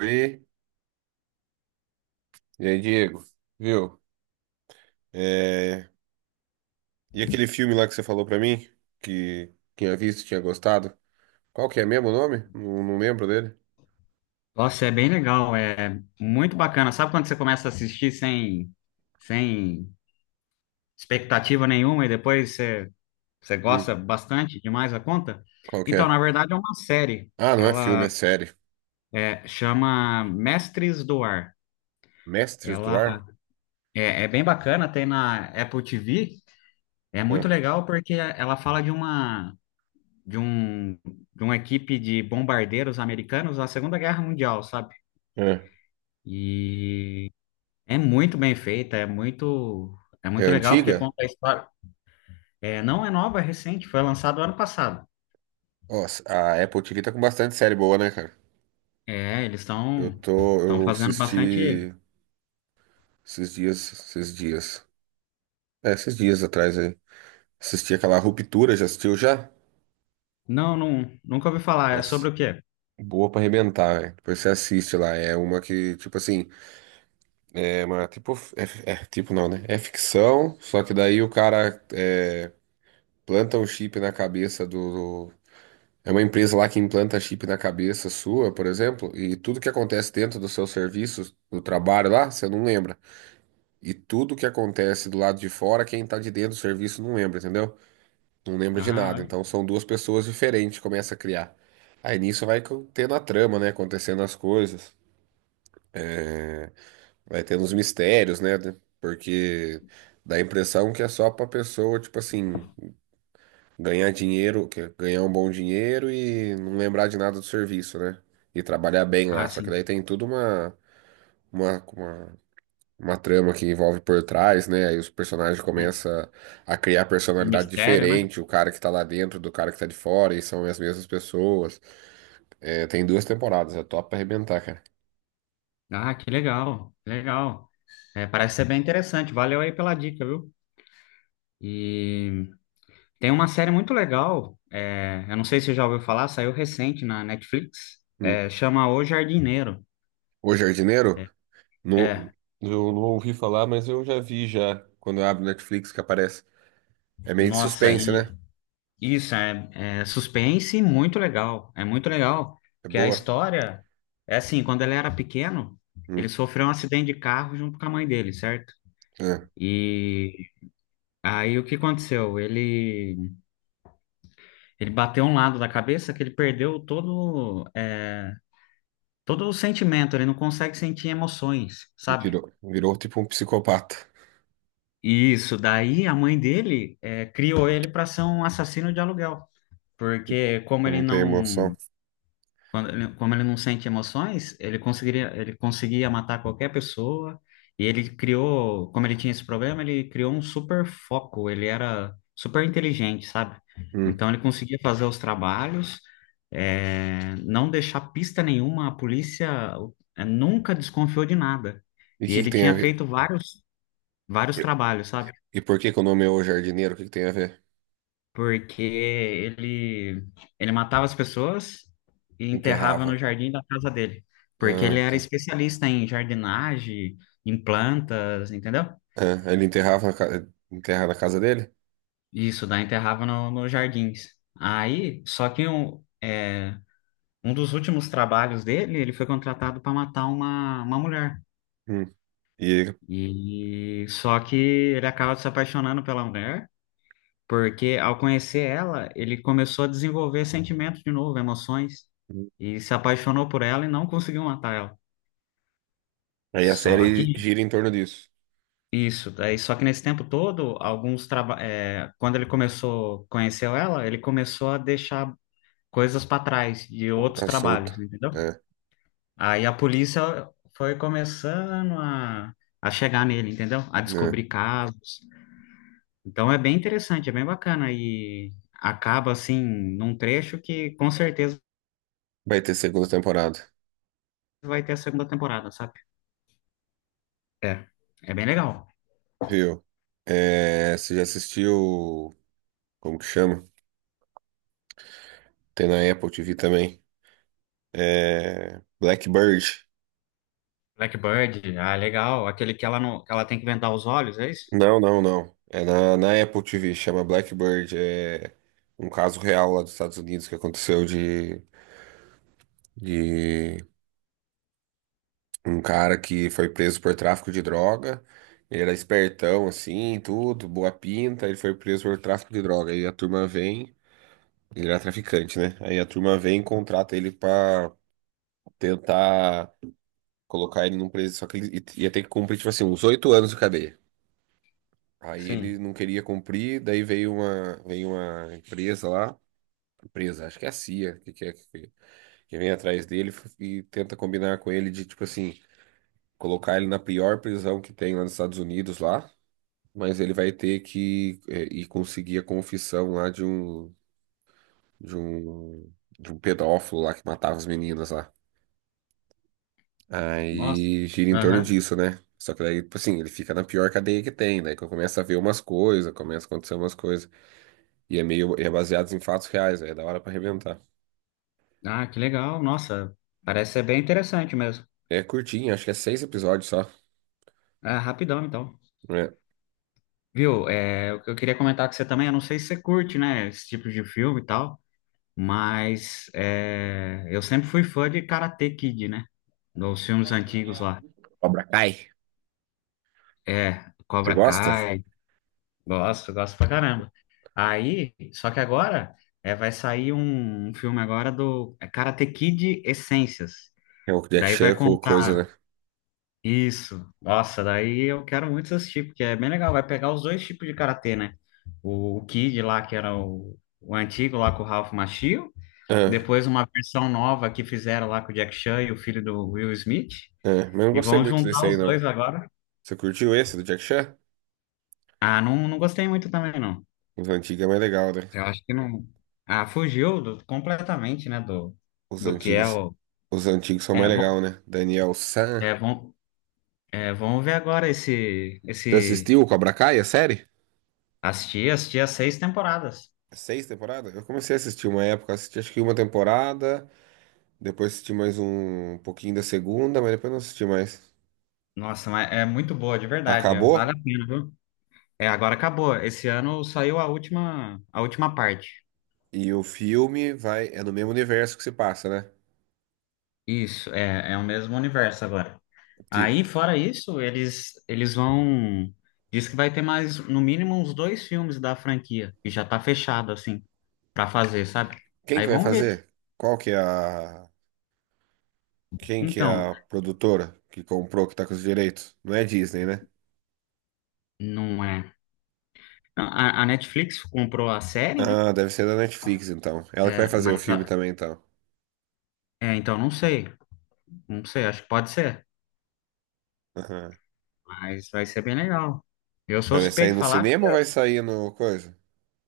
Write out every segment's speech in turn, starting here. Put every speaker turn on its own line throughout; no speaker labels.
E, e aí, Diego, viu? É, E aquele filme lá que você falou pra mim, que tinha visto, tinha gostado, qual que é mesmo o nome? Não, não lembro dele.
Nossa, é bem legal, é muito bacana. Sabe quando você começa a assistir sem expectativa nenhuma e depois você
Hum,
gosta bastante demais da conta?
qual que
Então,
é?
na verdade, é uma série.
Ah, não é filme,
Ela
é série.
chama Mestres do Ar.
Mestres do
Ela
Ar?
é bem bacana, tem na Apple TV. É muito
É,
legal porque ela fala de um, de uma equipe de bombardeiros americanos na Segunda Guerra Mundial, sabe?
é.
E É muito bem feita, é
É
muito legal porque
antiga?
conta a história. É, não é nova, é recente, foi lançado ano passado.
Nossa, a Apple TV tá com bastante série boa, né, cara?
É, eles
Eu
estão
tô,
estão
eu
fazendo bastante.
assisti esses dias, esses dias, esses dias atrás aí. Assisti aquela Ruptura, já assistiu já?
Não, não, nunca ouvi falar. É
Nossa.
sobre o quê?
Boa pra arrebentar, velho. Depois você assiste lá. É uma que, tipo assim, é uma tipo. É, é tipo não, né? É ficção, só que daí o cara planta um chip na cabeça É uma empresa lá que implanta chip na cabeça sua, por exemplo, e tudo que acontece dentro do seu serviço, do trabalho lá, você não lembra. E tudo que acontece do lado de fora, quem tá de dentro do serviço não lembra, entendeu? Não lembra de
Ah,
nada. Então
olha.
são duas pessoas diferentes, que começa a criar. Aí nisso tendo a trama, né? Acontecendo as coisas. Vai tendo uns mistérios, né? Porque dá a impressão que é só pra pessoa, tipo assim, ganhar dinheiro, que é ganhar um bom dinheiro e não lembrar de nada do serviço, né? E trabalhar bem
Ah,
lá. Só que daí
sim.
tem tudo uma, uma, uma trama que envolve por trás, né? Aí os personagens
Um,
começam a criar
um
personalidade
mistério, né?
diferente, o cara que tá lá dentro do cara que tá de fora, e são as mesmas pessoas. É, tem duas temporadas, é top pra arrebentar, cara.
Ah, que legal, que legal. É, parece ser bem interessante. Valeu aí pela dica, viu? E tem uma série muito legal. Eu não sei se você já ouviu falar, saiu recente na Netflix.
Hum.
Chama O Jardineiro.
O Jardineiro? Não,
É,
eu não ouvi falar, mas eu já vi já. Quando eu abro Netflix que aparece. É meio de
nossa,
suspense, né?
isso, é suspense muito legal. É muito legal.
É
Porque a
boa.
história é assim, quando ele era pequeno, ele
Hum,
sofreu um acidente de carro junto com a mãe dele, certo?
é.
E aí o que aconteceu? Ele bateu um lado da cabeça que ele perdeu todo o sentimento, ele não consegue sentir emoções, sabe?
Virou tipo um psicopata.
Isso, daí a mãe dele criou ele para ser um assassino de aluguel. Porque como ele
Não tem emoção.
não Quando ele- Como ele não sente emoções, ele conseguiria, ele conseguia matar qualquer pessoa. E ele criou, como ele tinha esse problema, ele criou um super foco. Ele era super inteligente, sabe?
Hum.
Então ele conseguia fazer os trabalhos, não deixar pista nenhuma. A polícia nunca desconfiou de nada.
E o
E
que que
ele
tem a
tinha
ver?
feito vários, vários trabalhos, sabe?
E por que que o nome é O Jardineiro? O que que tem a ver?
Porque ele matava as pessoas e enterrava no
Enterrava.
jardim da casa dele, porque ele
Ah,
era
tá.
especialista em jardinagem, em plantas, entendeu?
Ah, ele enterrava enterra na casa dele?
Isso, daí enterrava no, nos jardins. Aí, só que um dos últimos trabalhos dele, ele foi contratado para matar uma mulher.
Hum. E
E só que ele acaba se apaixonando pela mulher. Porque ao conhecer ela, ele começou a desenvolver sentimentos de novo, emoções, e se apaixonou por ela e não conseguiu matar ela.
aí a
Só que
série gira em torno disso.
Só que nesse tempo todo, quando ele começou, conheceu ela, ele começou a deixar coisas para trás de outros
Tá solta.
trabalhos, entendeu?
É,
Aí a polícia foi começando a chegar nele, entendeu? A
né?
descobrir casos. Então é bem interessante, é bem bacana e acaba assim num trecho que com certeza
Vai ter segunda temporada.
vai ter a segunda temporada, sabe? É. É bem legal.
Viu? É, você já assistiu. Como que chama? Tem na Apple TV também. É, Blackbird.
Blackbird, ah, legal. Aquele que ela não, que ela tem que vendar os olhos, é isso?
Não. É na Apple TV, chama Blackbird. É um caso real lá dos Estados Unidos que aconteceu de um cara que foi preso por tráfico de droga. Ele era espertão, assim, tudo, boa pinta. Ele foi preso por tráfico de droga. Aí a turma vem. Ele era traficante, né? Aí a turma vem e contrata ele pra tentar. Colocar ele num preso, só que ele ia ter que cumprir, tipo assim, uns oito anos de cadeia. Aí ele
Sim.
não queria cumprir, daí veio uma empresa lá, empresa, acho que é a CIA, que vem atrás dele e tenta combinar com ele de, tipo assim, colocar ele na pior prisão que tem lá nos Estados Unidos lá, mas ele vai ter que ir conseguir a confissão lá de um, de um pedófilo lá que matava as meninas lá.
Nossa.
Aí gira em torno
Aham.
disso, né? Só que daí, tipo assim, ele fica na pior cadeia que tem, daí que eu começo a ver umas coisas, começa a acontecer umas coisas. E é meio, é baseado em fatos reais, aí é da hora pra arrebentar.
Ah, que legal. Nossa, parece ser bem interessante mesmo.
É curtinho, acho que é seis episódios só.
Ah, rapidão, então.
Né?
Viu? É, o que eu queria comentar com você também, eu não sei se você curte, né, esse tipo de filme e tal, mas eu sempre fui fã de Karate Kid, né? Dos filmes antigos lá.
Cobra Kai.
É,
Você
Cobra
gosta?
Kai. Gosto, gosto pra caramba. Aí, só que agora vai sair um filme agora do Karate Kid Essências.
É o Jack
Daí vai
Chan com
contar
coisa, né?
isso. Nossa, daí eu quero muito assistir, porque é bem legal. Vai pegar os dois tipos de karatê, né? O Kid lá, que era o antigo lá com o Ralph Macchio.
Ah,
Depois uma versão nova que fizeram lá com o Jack Chan e o filho do Will Smith.
mas eu não
E
gostei
vão
muito desse
juntar
aí,
os
não.
dois agora.
Você curtiu esse do Jack Chan?
Ah, não, não gostei muito também, não.
Os antigos é mais legal, né?
Eu acho que não. Ah, fugiu completamente, né? Do,
Os
do que é
antigos,
o.
os antigos são
É,
mais legal,
bom,
né? Daniel San.
é, bom, Vamos ver agora esse,
Você
esse.
assistiu o Cobra Kai, a série?
Assistir as seis temporadas.
Seis temporadas? Eu comecei a assistir uma época, assisti acho que uma temporada, depois assisti mais um pouquinho da segunda, mas depois não assisti mais.
Nossa, mas é muito boa, de verdade. Vale a
Acabou
pena, viu? É, agora acabou. Esse ano saiu a última parte.
e o filme vai, é no mesmo universo que se passa, né?
Isso, é, é o mesmo universo agora.
Tipo,
Aí, fora isso, eles vão. Diz que vai ter mais, no mínimo, uns dois filmes da franquia, que já tá fechado, assim, pra fazer, sabe?
quem
Aí
que vai
vamos ver.
fazer? Qual que é quem que é
Então,
a produtora que comprou, que tá com os direitos? Não é Disney, né?
não é. Não, A Netflix comprou a série, né?
Ah, deve ser da Netflix, então. Ela que vai
É,
fazer o
mas.
filme
a-
também, então.
então, não sei. Não sei, acho que pode ser.
Aham.
Mas vai ser bem legal. Eu
Mas
sou
vai sair
suspeito de
no
falar.
cinema ou vai sair no coisa?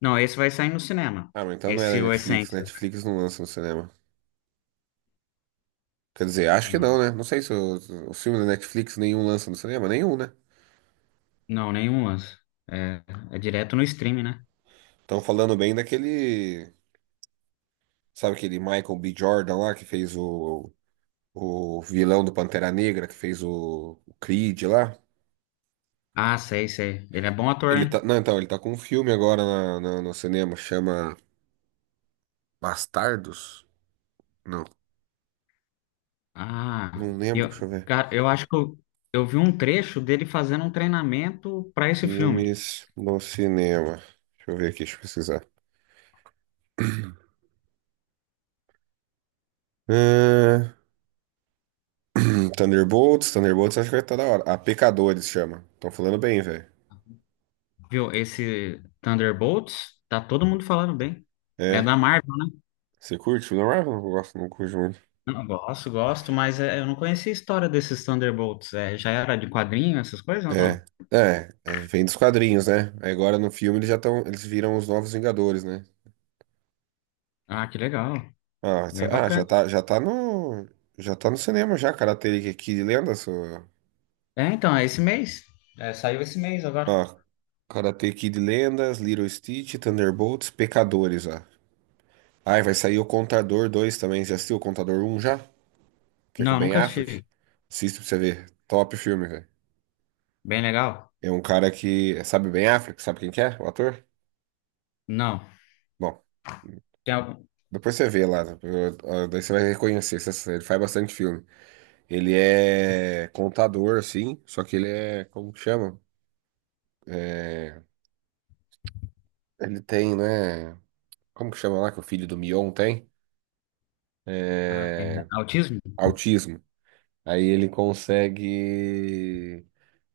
Não, esse vai sair no cinema.
Ah, mas então não é da
Esse, o
Netflix.
Essências.
Netflix não lança no cinema. Quer dizer, acho que não, né? Não sei se os filmes da Netflix nenhum lança no cinema, nenhum, né?
Não, nenhum lance. É, é direto no stream, né?
Estão falando bem daquele, sabe aquele Michael B. Jordan lá que fez o vilão do Pantera Negra, que fez o Creed lá.
Ah, sei, sei. Ele é bom ator,
Ele tá,
hein?
não, então, ele tá com um filme agora no cinema, chama Bastardos? Não,
Ah,
não lembro,
eu,
deixa eu ver.
Cara, eu acho que eu vi um trecho dele fazendo um treinamento para esse filme,
Filmes no cinema. Deixa eu ver aqui, deixa eu pesquisar. Ah, Thunderbolts, Thunderbolts acho que vai estar da hora. A Pecadores chama. Estão falando bem, velho.
viu? Esse Thunderbolts, tá todo mundo falando bem. É
É.
da Marvel, né?
Você curte o William Marvel? Eu gosto, não curto muito.
Não, gosto, gosto, mas eu não conhecia a história desses Thunderbolts. É, já era de quadrinho, essas coisas, ou não?
É. É, é, vem dos quadrinhos, né? Aí agora no filme eles já estão, eles viram os novos Vingadores, né?
Ah, que legal, bem
Já
bacana.
tá, já tá no cinema já, Karate Kid Lendas, ó.
É, então, é esse mês? É, saiu esse mês agora.
Ó, Karate Kid Lendas, Little Stitch, Thunderbolts, Pecadores, ó. Ai, vai sair o Contador 2 também. Já assistiu o Contador um já? Que é com o
Não,
Ben
nunca
Affleck?
assisti.
Assista pra você ver. Top filme, velho.
Bem legal?
É um cara que. Sabe o Ben Affleck? Sabe quem que é? O ator?
Não.
Bom,
Tem algum...
depois você vê lá, daí você vai reconhecer. Ele faz bastante filme. Ele é contador, assim, só que ele é, como que chama? É, ele tem, né? Como que chama lá que o filho do Mion tem?
Ah, é autismo?
Autismo. Aí ele consegue.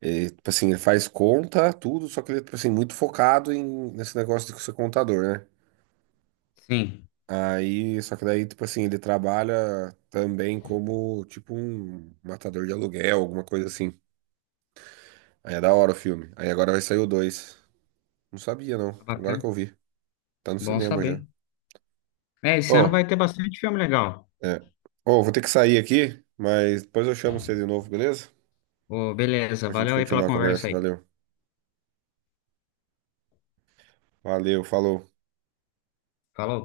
Ele, tipo assim, ele faz conta, tudo, só que ele é, tipo assim, muito focado em, nesse negócio de ser contador, né?
Sim.
Aí, só que daí, tipo assim, ele trabalha também como, tipo, um matador de aluguel, alguma coisa assim. Aí é da hora o filme. Aí agora vai sair o 2. Não sabia, não.
Ah,
Agora que
bacana,
eu vi. Tá no
bom
cinema já.
saber. É, esse ano
Ô,
vai ter bastante filme legal.
é. Ô, vou ter que sair aqui, mas depois eu chamo você de novo, beleza?
Ô, beleza,
Pra gente
valeu aí pela
continuar a
conversa
conversa.
aí.
Valeu. Valeu, falou.
Falou.